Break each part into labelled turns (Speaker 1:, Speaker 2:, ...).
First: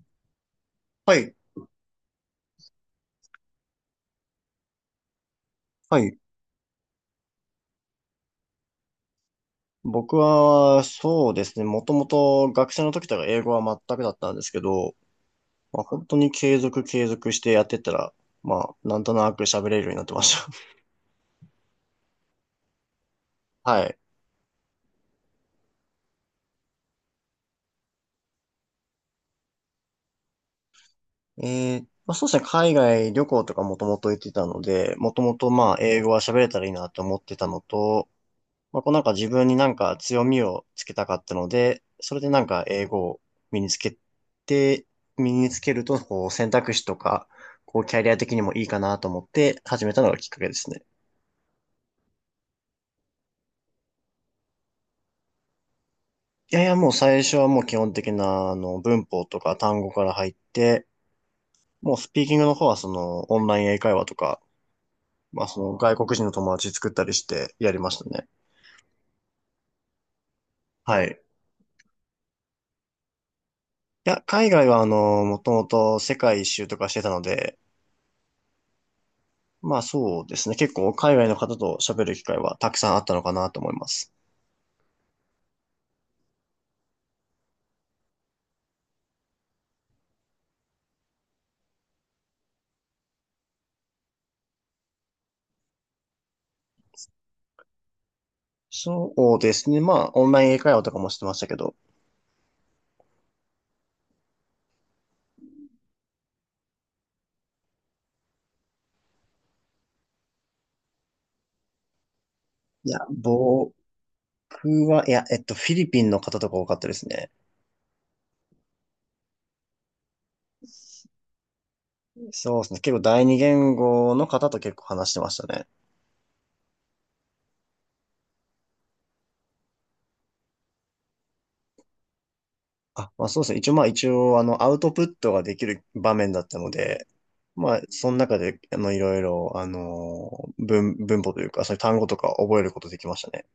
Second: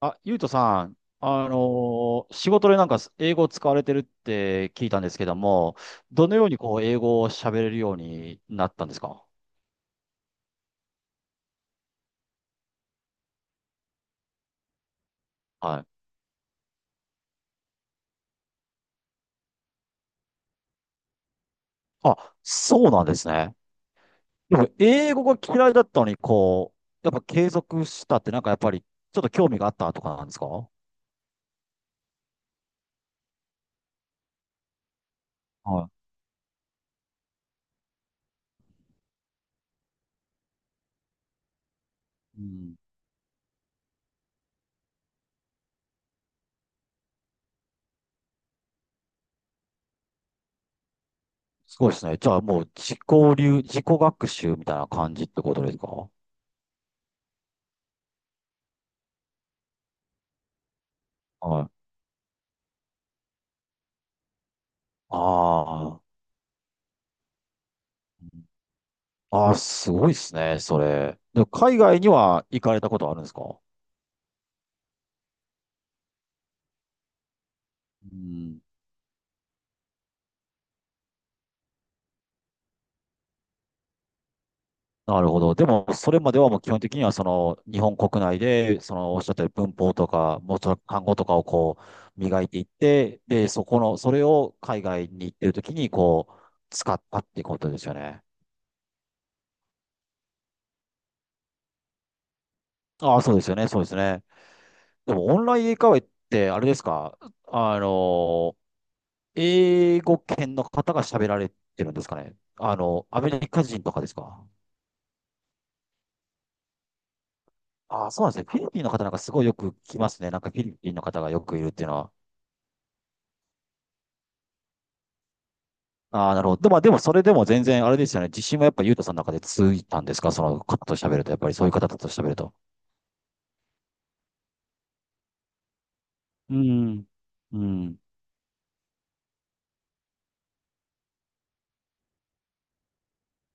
Speaker 1: あ、ゆうとさん、
Speaker 2: はい、
Speaker 1: 仕事でなんか英語を使われてるって聞いたんですけども、
Speaker 2: はい。
Speaker 1: どのようにこう英語を喋れるようになったんですか？
Speaker 2: 僕は、そうですね。もともと学生の時とか英語は全くだったんですけど、
Speaker 1: はい。
Speaker 2: 本当に継続してやってったら、なんとなく喋れるようになってまし
Speaker 1: あ、そうなんですね。
Speaker 2: た。はい。
Speaker 1: でも英語が嫌いだったのに、こう、やっぱ継続したってなんかやっぱりちょっと興味があったとかなんですか？
Speaker 2: そうですね。海外旅行とかもともと行ってたので、もともと
Speaker 1: は
Speaker 2: 英
Speaker 1: い。
Speaker 2: 語は喋れたらいいなと思ってたのと、自分になんか強みをつけたかったので、それでな
Speaker 1: う
Speaker 2: んか
Speaker 1: ん。
Speaker 2: 英語を身につけて、身につけると、こう選択肢とか、こうキャリア的にもいいかなと思って始めたのがきっかけですね。
Speaker 1: すごいですね。じゃあもう自己流、自己学習みたいな感じってことですか？は
Speaker 2: いやいや、もう最初はもう基本的な、文法とか単語から入って、
Speaker 1: い。
Speaker 2: もうスピーキングの方はその、オンライン英会話とか、
Speaker 1: あ
Speaker 2: その、外国
Speaker 1: あ。
Speaker 2: 人の友達作ったりしてやりましたね。
Speaker 1: ああ、すごいですね、そ
Speaker 2: はい。い
Speaker 1: れ。でも海外には行かれたことあるんですか？
Speaker 2: や、海外はあの、もともと世界一周とかしてたので、
Speaker 1: うん、
Speaker 2: まあそうですね。結構海外の方と喋る機会はたくさんあったのかなと思います。
Speaker 1: なるほど。でも、それまではもう基本的には、その、日本国内で、その、おっしゃったように文法とか、もうちょっと単語とかをこう、磨いていって、で、そこの、それを海外に行ってるときに、こう、使ったってことですよね。
Speaker 2: そうですね。まあオンライン英会話とかもしてましたけど。
Speaker 1: ああ、そうですよね、そうですね。でも、オンライン英会話って、あれですか？あの、英語圏の方が喋られてるんですかね？あ
Speaker 2: いや、
Speaker 1: の、アメリカ
Speaker 2: 僕
Speaker 1: 人とかですか？
Speaker 2: は、いや、フィリピンの方とか多かったですね。
Speaker 1: ああ、そうなんですね。フィリピンの方なんかすごいよく聞きますね。なんかフィリピンの方がよくいるっていうのは。
Speaker 2: そうですね。結構第二言語の方と結構話してましたね。
Speaker 1: ああ、なるほど。でまあでもそれでも全然あれですよね。自信はやっぱユートさんの中でついたんですか？その方と喋ると。やっぱりそういう方と喋ると。
Speaker 2: あ、まあそうですね。一応あのアウトプットができる場面だっ
Speaker 1: う
Speaker 2: たので、
Speaker 1: ん。う
Speaker 2: まあ
Speaker 1: ん。
Speaker 2: その中であのいろいろあの文法というかそういう単語とか覚えることできましたね。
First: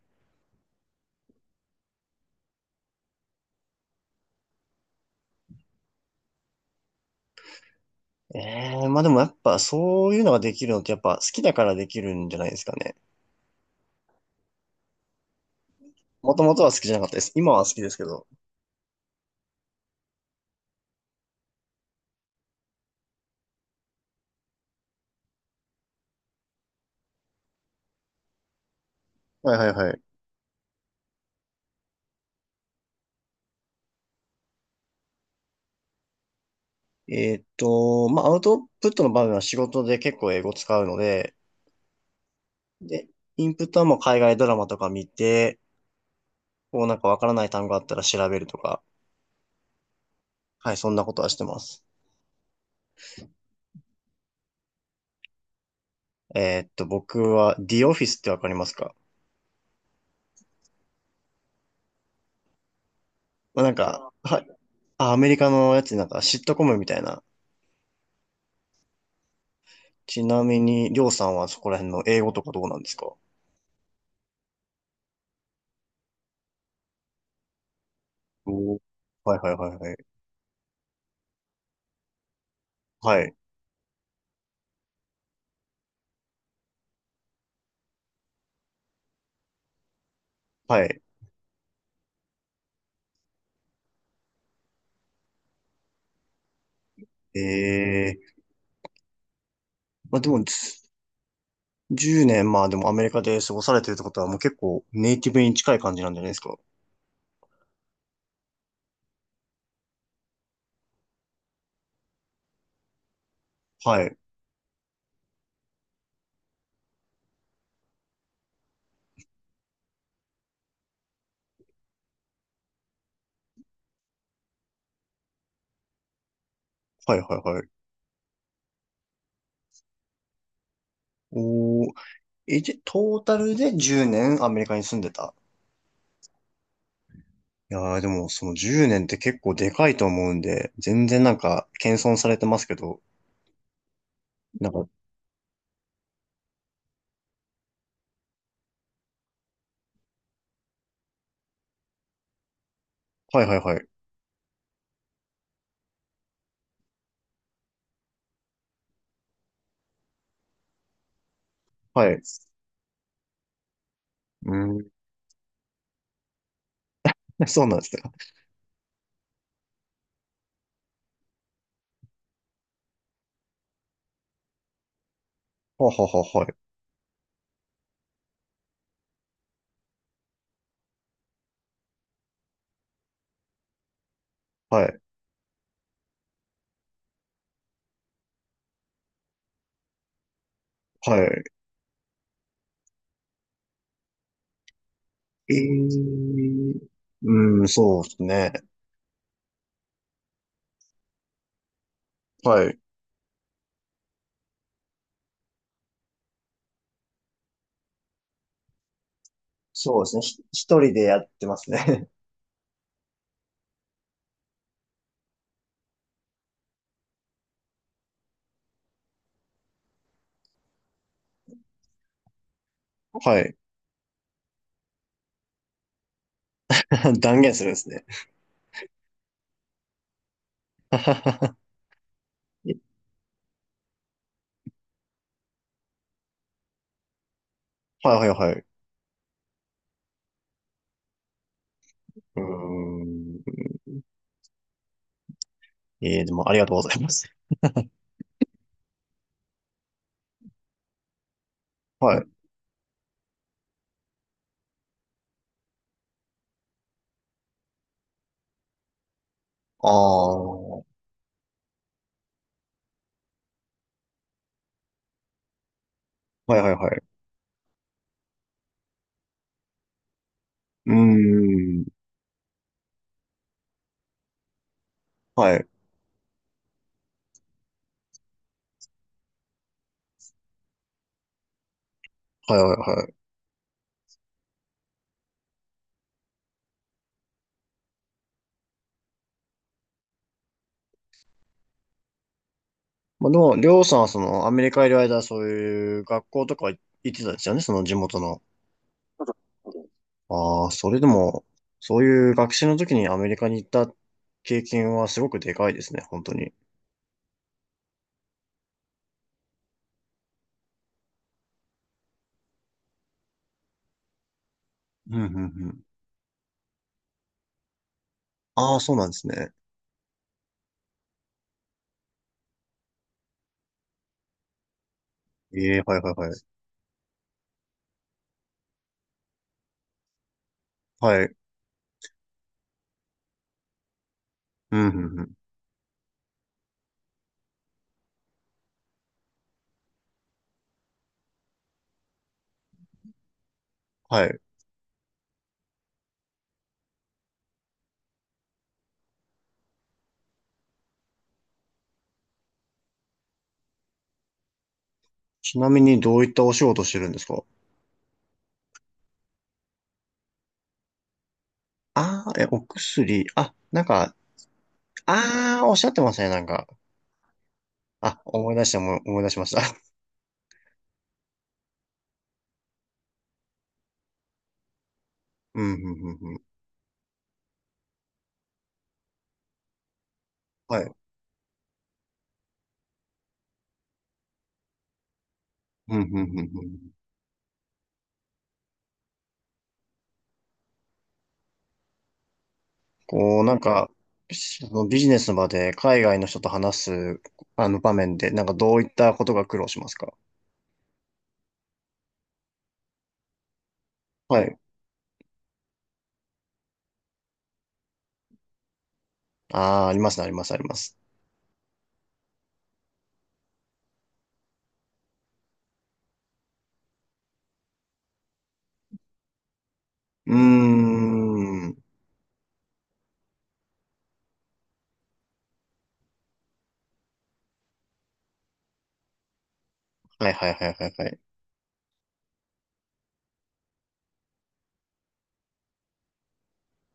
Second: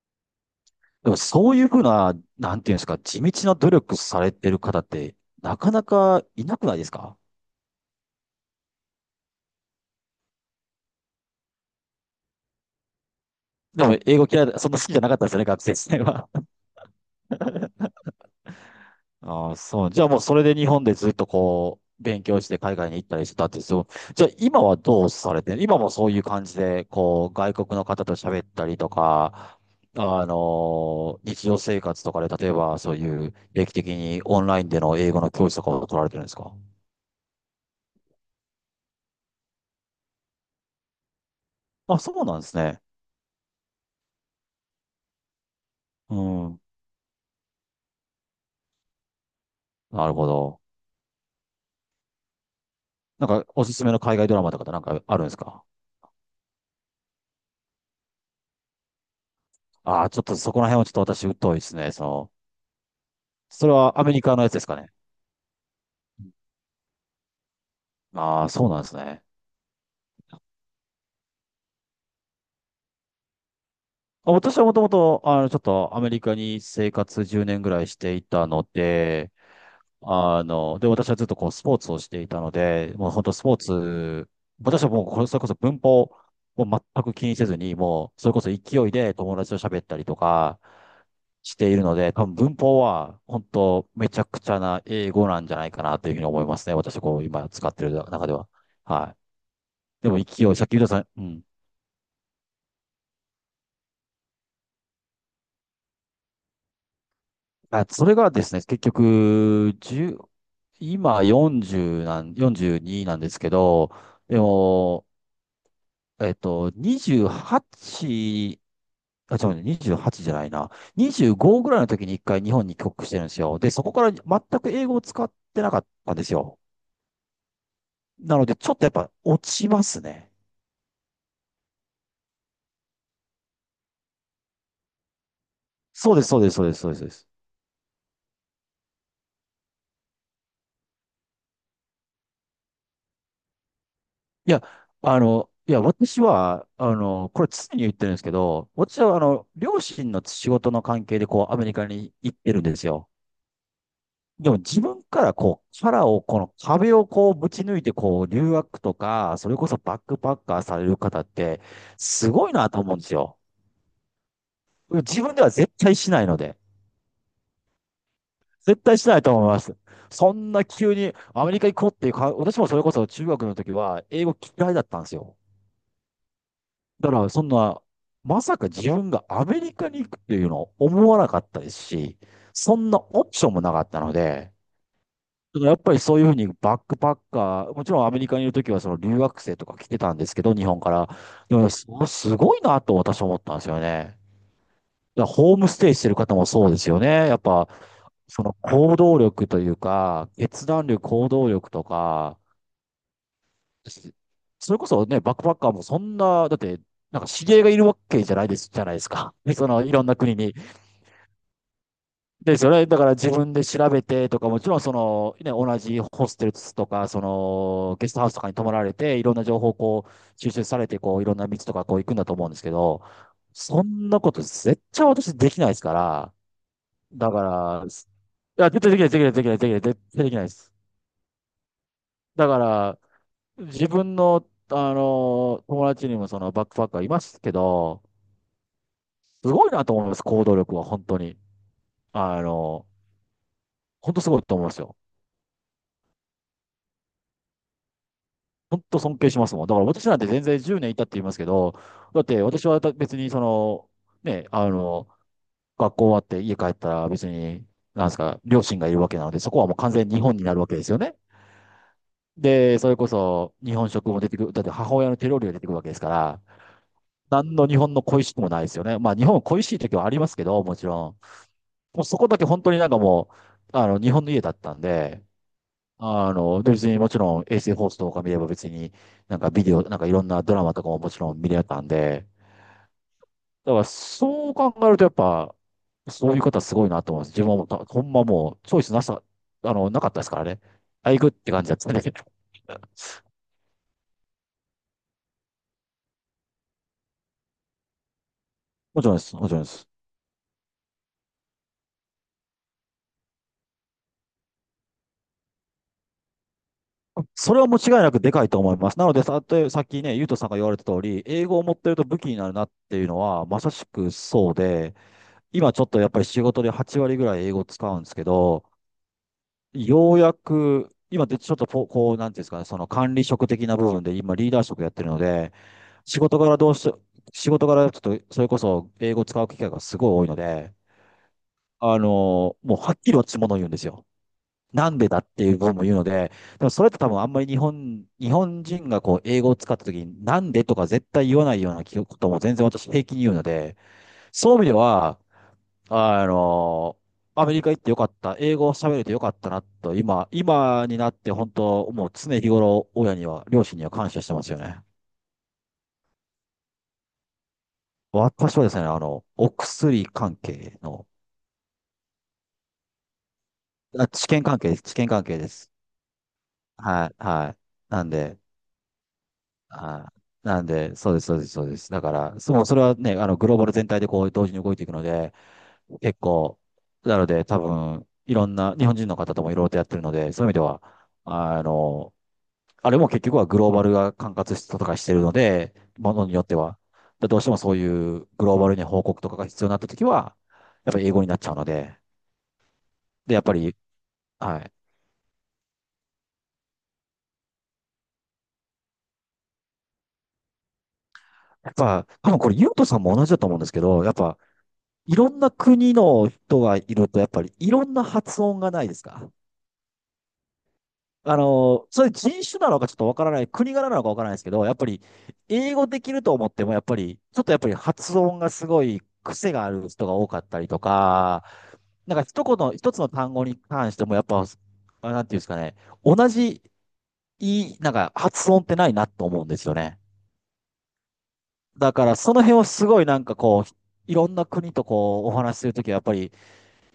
Speaker 1: でもそういうふうな、なんていうんですか、地道な努力されてる方ってなかなかいなくないですか？
Speaker 2: ええまあでもやっぱそういうのができるのってやっぱ好きだからできるんじゃないですかね。
Speaker 1: でも英語嫌いだ、そんな好きじゃなかったですよね、学生時代は。
Speaker 2: もともとは好きじゃなかったです。今は好きですけど。
Speaker 1: ああ、そう。じゃあもうそれで日本でずっとこう、勉強して海外に行ったりしてたってそう。じゃあ今はどうされてる？今もそういう感じで、こう、外国の方と喋ったりと
Speaker 2: はい
Speaker 1: か、
Speaker 2: はいはい。
Speaker 1: あの日常生活とかで、例えばそういう定期的にオンラインでの英語の教室とかを取られてるんですか？
Speaker 2: まあアウトプットの場面は仕事で結構英語使うので、
Speaker 1: あ、そうなんですね。
Speaker 2: で、インプットはもう海外ドラマとか見て、
Speaker 1: うん。
Speaker 2: こうなんかわからない単語あったら調べるとか、
Speaker 1: なるほど。
Speaker 2: はい、そんなことはしてます。
Speaker 1: なんかおすすめの海外ドラマとかってなんかあるんですか？
Speaker 2: 僕は The Office ってわかりますか？
Speaker 1: ああー、ちょっとそこら辺はちょっと私疎いですね。その、
Speaker 2: まあ
Speaker 1: そ
Speaker 2: な
Speaker 1: れ
Speaker 2: ん
Speaker 1: はア
Speaker 2: か、
Speaker 1: メリカ
Speaker 2: は
Speaker 1: の
Speaker 2: い。
Speaker 1: やつですかね。
Speaker 2: あ、アメリカのやつなんかシットコムみたいな。
Speaker 1: ああ、そうなんですね。
Speaker 2: ちなみに、りょうさんはそこら辺の英語とかどうなんですか？
Speaker 1: 私はもともと、あの、ちょっとアメリカに生活10年ぐらいしていたの
Speaker 2: おー、
Speaker 1: で、
Speaker 2: はいはいはいはい。
Speaker 1: あの、で、私はずっとこうスポーツをしていたので、もう
Speaker 2: は
Speaker 1: 本当
Speaker 2: い。
Speaker 1: スポーツ、私はもうこれそれこそ文法を全く気にせずに、もうそれこそ勢いで友達と喋ったりとか
Speaker 2: はい。
Speaker 1: しているので、多分文法は本当めちゃくちゃな英語なんじゃないかなというふうに思いますね。私こう今使ってる
Speaker 2: ええ
Speaker 1: 中では。はい。で
Speaker 2: ま
Speaker 1: も
Speaker 2: あでも、
Speaker 1: 勢い、さっき言った
Speaker 2: つ
Speaker 1: さん、うん。
Speaker 2: 10年、まあでもアメリカで過ごされてるってことはもう結構ネイティブに近い感じなんじゃないですか。
Speaker 1: あ、それがですね、結局、1今40なん、42なんですけど、
Speaker 2: はい。
Speaker 1: でも、28、あ、違うね、28じゅうはちじゃないな。25ぐらいの時に一回日本に帰国してるんですよ。で、そこから全く英語を使ってなかったんですよ。
Speaker 2: はいはいはい。
Speaker 1: なので、ちょっとやっぱ落ちますね。
Speaker 2: おー。え、じゃ、トータルで10年アメリカに住んでた。
Speaker 1: そうです、そうです、そうです、そうです。そうです。
Speaker 2: いやーでもその10年って結構でかいと思うんで、全然なんか謙遜されてますけど、
Speaker 1: いや、
Speaker 2: なんか、
Speaker 1: あの、いや、私は、あの、これ常に言ってるんですけど、私は、あの、両親の仕事の関係で、こう、アメリカに行ってるんですよ。
Speaker 2: はいはいはい。
Speaker 1: でも自分からこう、殻を、この壁をこう、ぶち抜いて、こう、留学とか、それこそバックパッカーされる方って、
Speaker 2: はい。う
Speaker 1: すごいなと思うんですよ。
Speaker 2: ーん。
Speaker 1: 自分では絶対しないので。
Speaker 2: そうなんですね。
Speaker 1: 絶対しないと思います。そんな急にアメリカ行こうっていうか、私もそれこそ中学の時は英語嫌いだったんですよ。
Speaker 2: はははは、はい。
Speaker 1: だから、そんな、まさか自分がアメリカに行くっていうのを思わなかったですし、そんなオプションもなかったので、
Speaker 2: はい。
Speaker 1: だからやっぱりそういうふうにバックパッカー、もちろんアメリカにいるときはその留学生とか来てたんですけど、日本から。
Speaker 2: は
Speaker 1: でもね、すすごいなと私は思ったんですよね。だから
Speaker 2: い。
Speaker 1: ホー
Speaker 2: え
Speaker 1: ムステイしてる方もそうで
Speaker 2: ー。
Speaker 1: すよね。やっ
Speaker 2: うん、
Speaker 1: ぱ、
Speaker 2: そうです
Speaker 1: そ
Speaker 2: ね。
Speaker 1: の行動力というか、決断力、行動力とか、
Speaker 2: はい。
Speaker 1: しそれこそね、バックパッカーもそんな、だって、なんか知り合いがいるわけじゃないです、じゃないですか。その、い
Speaker 2: そう
Speaker 1: ろ
Speaker 2: で
Speaker 1: ん
Speaker 2: す
Speaker 1: な
Speaker 2: ね。
Speaker 1: 国に。
Speaker 2: 一人でやってますね。
Speaker 1: ですよね。だから自分で調べてとか、もちろんその、ね、同じホステルとか、その、ゲストハウスとかに泊まられて、いろんな情報をこう、収集されて、こう、いろんな道とかこう行くんだと思うんですけど、
Speaker 2: はい。
Speaker 1: そんなこと絶対私できないですから、だ
Speaker 2: 断
Speaker 1: か
Speaker 2: 言するんで
Speaker 1: ら、
Speaker 2: すね。
Speaker 1: いや、絶対できない、できない、できない、できない、絶対できないです。だから、自分の、あの、友達にもそのバックパッカーいますけど、
Speaker 2: はいはいはい。
Speaker 1: すごいなと思います、行動力は本当に。
Speaker 2: う
Speaker 1: あの、
Speaker 2: ーん。
Speaker 1: 本当すごいと思いますよ。
Speaker 2: えー、でもありがとうございます。
Speaker 1: 本当尊敬しますもん。だから私なんて全然10年いたって言いますけど、
Speaker 2: は
Speaker 1: だっ
Speaker 2: い。
Speaker 1: て私は別にその、ね、あの、学校終わって家帰ったら別に、なんですか、両親がいるわけなので、そこはもう
Speaker 2: あ
Speaker 1: 完全に日本
Speaker 2: あ。
Speaker 1: になるわけ
Speaker 2: は
Speaker 1: ですよね。で、それこそ日本食も出てくる、だって母親の手料理が出てくるわけですから、
Speaker 2: いはいはい。
Speaker 1: 何の日本の恋しくもないですよね。まあ日本は恋しい時はありますけど、もち
Speaker 2: う
Speaker 1: ろん。
Speaker 2: ーん。
Speaker 1: もうそこだけ本当になんかもう、あの、日本の家だったんで、
Speaker 2: はい。
Speaker 1: あの、で別にもちろん衛星放送とか見れば別になんかビデオ、なんかいろんなドラマとかももちろん見れたんで、
Speaker 2: はいはいはい。
Speaker 1: だからそう考えるとやっぱ、そういう方すごいなと思います。自分はもうた、ほんまもうチョイスなさ、あの、なかったですからね。あ、行くって感じだったんだけど。
Speaker 2: まあでも、りょうさんはそのアメリカいる間、そういう学校とか行ってたんですよね、その地元の。
Speaker 1: もちろんです。もちろんです。
Speaker 2: ああ、それでも、そういう学習の時にアメリカに行った経験はすごくでかいですね、本当に。
Speaker 1: それはもう違いなくでかいと思います。なので、さ、とさっきね、ゆうとさんが言われた通り、英語を持ってると武器になるなっていうのは、まさしくそうで、
Speaker 2: うんうんう
Speaker 1: 今
Speaker 2: ん。
Speaker 1: ちょっとやっぱり仕事で8割ぐらい英語を使うんですけど、
Speaker 2: ああ、そうなんですね。
Speaker 1: ようやく、今でちょっとこう、こうなんていうんですかね、その管理職的な部分で今リーダー職やってるので、
Speaker 2: ええ、はいはい
Speaker 1: 仕
Speaker 2: は
Speaker 1: 事か
Speaker 2: い。
Speaker 1: らどうし、仕事からちょっとそれこそ英語を使う機会がすごい多いので、
Speaker 2: はい。
Speaker 1: あの、もうはっきり落ち物を言うんですよ。
Speaker 2: うん、
Speaker 1: な
Speaker 2: う
Speaker 1: んで
Speaker 2: ん、
Speaker 1: だ
Speaker 2: う
Speaker 1: っ
Speaker 2: ん。
Speaker 1: ていう部分も言うので、でもそれって多分あんまり日本、日本人がこう英語を使った時になんでとか絶対言わないようなことも全然私平気に言うので、
Speaker 2: はい。
Speaker 1: そういう意味では、あの、アメリカ行ってよかった。英語を喋れてよかったなと、今、今になって本当、もう常日頃、親には、両親には感謝してますよね。
Speaker 2: ちなみにどういったお仕事してるんですか？
Speaker 1: 私はですね、あの、お薬関係の、
Speaker 2: ああー、え、お薬。あ、なん
Speaker 1: あ、
Speaker 2: か、
Speaker 1: 治験関係です。治験関係で
Speaker 2: ああ、
Speaker 1: す。
Speaker 2: おっしゃってましたね、なんか。
Speaker 1: はい、はい。なん
Speaker 2: あ、
Speaker 1: で、
Speaker 2: 思い出しました。
Speaker 1: はい。なんで、そうです、そうです、そうです。だから、そう、それはね、あの、グローバル全体でこう、同時に動いていくので、
Speaker 2: うん、うん、うん、
Speaker 1: 結
Speaker 2: うん。
Speaker 1: 構、なので、多分、いろんな、日本人の方ともいろいろとやってるので、そういう意味で
Speaker 2: は
Speaker 1: は、
Speaker 2: い。
Speaker 1: あの、あれも結局はグローバルが管轄とかしてるので、
Speaker 2: うん、うん、
Speaker 1: もの
Speaker 2: う
Speaker 1: に
Speaker 2: ん、う
Speaker 1: よっては。
Speaker 2: ん。
Speaker 1: だどうしてもそういうグローバルに報告とかが必要になったときは、やっぱり英語になっちゃうので、で、や
Speaker 2: こう、
Speaker 1: っぱ
Speaker 2: なん
Speaker 1: り、
Speaker 2: か、
Speaker 1: は
Speaker 2: そ
Speaker 1: い。
Speaker 2: のビジネスの場で海外の人と話す、あの場面で、なんかどういったことが苦労しますか？
Speaker 1: やっぱ、多分これ、ゆうとさんも同じだと思うんですけど、やっぱ、
Speaker 2: はい。
Speaker 1: いろんな国の人がいると、やっぱりいろんな発音がないですか？
Speaker 2: ああ、ありますね、あります、あります。
Speaker 1: あの、それ人種なのかちょっとわからない、国柄なのかわからないですけど、やっぱり英語できると思っても、やっぱり、ちょっとやっぱり発音がすごい癖がある人が多
Speaker 2: うー
Speaker 1: かったりとか、
Speaker 2: ん。
Speaker 1: なんか一言、一つの単語に関しても、やっぱ、あなんていうんですかね、同じ、いい、なんか発音ってないなと思うんですよね。
Speaker 2: はい、はい、はい、はい、はい。
Speaker 1: だからその辺をすごいなんかこう、いろんな国とこう、お話しするときはやっぱり、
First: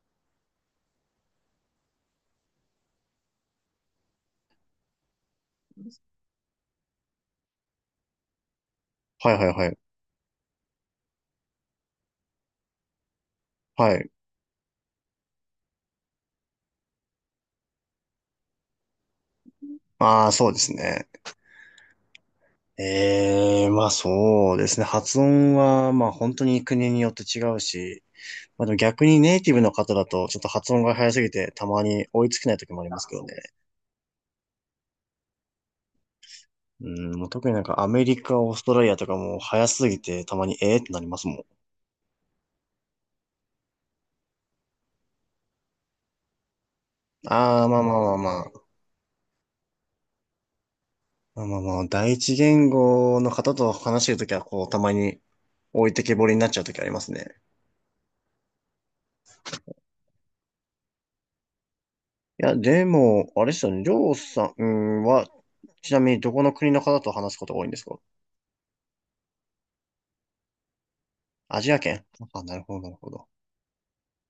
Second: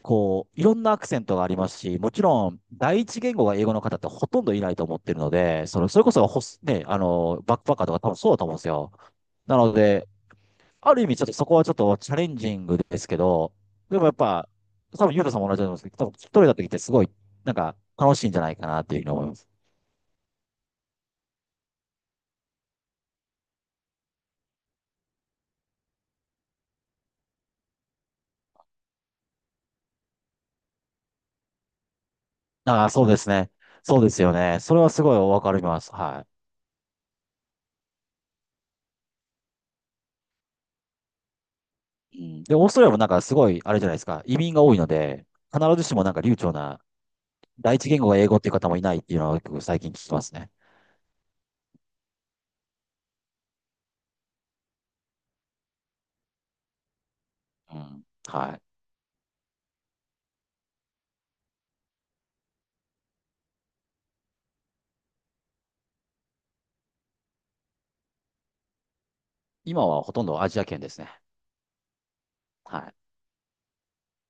Speaker 1: こう、いろんなアクセントがありますし、もちろん、第一言語が英語の方ってほとんどいないと思ってるので、その、それこそホス、ね、あの、バックパッカーとか多分そうだと思うんですよ。
Speaker 2: はい、はい、
Speaker 1: な
Speaker 2: は
Speaker 1: の
Speaker 2: い。
Speaker 1: で、ある意味ちょっとそこはちょっとチャレンジングですけど、
Speaker 2: は
Speaker 1: でも
Speaker 2: い。
Speaker 1: やっぱ、多分ユータさんも同じだと思うんですけど、多分一人だときってすごい、なんか楽しいんじゃないかなっていうふうに思います。
Speaker 2: ああ、そうですね。ええまあそうですね。発音は、まあ本当に国によって違うし、まあでも逆にネイティブの方だと、ちょっと発音が早すぎて、たまに追いつけない時もあ
Speaker 1: あ
Speaker 2: り
Speaker 1: あ、
Speaker 2: ま
Speaker 1: そ
Speaker 2: す
Speaker 1: う
Speaker 2: け
Speaker 1: で
Speaker 2: ど
Speaker 1: す
Speaker 2: ね。
Speaker 1: ね。そうですよね。それはすごいわかります。は
Speaker 2: うん、もう特になんかアメリカ、オーストラリアとかも早すぎて、たまにええってなりますもん。
Speaker 1: い。うん。で、オーストラリアもなんかすごい、あれじゃないですか、移民が多いので、必ずしもなんか流暢な
Speaker 2: ああ、
Speaker 1: 第
Speaker 2: まあ
Speaker 1: 一
Speaker 2: ま
Speaker 1: 言
Speaker 2: あ
Speaker 1: 語
Speaker 2: まあ
Speaker 1: が英
Speaker 2: ま
Speaker 1: 語っていう
Speaker 2: あ。
Speaker 1: 方もいないっていうのは結構最近聞きますね。
Speaker 2: まあまあまあ、第一言語の方と話してるときは、こう、たまに置いてけぼりになっちゃうときありますね。
Speaker 1: うん。はい。
Speaker 2: いや、でも、あれですよね。りょうさんは、ちなみにどこの国の方と話すことが多いんですか？
Speaker 1: 今はほとんどアジア圏ですね。
Speaker 2: アジア圏。あ、なるほ
Speaker 1: は
Speaker 2: ど、な
Speaker 1: い。
Speaker 2: るほど。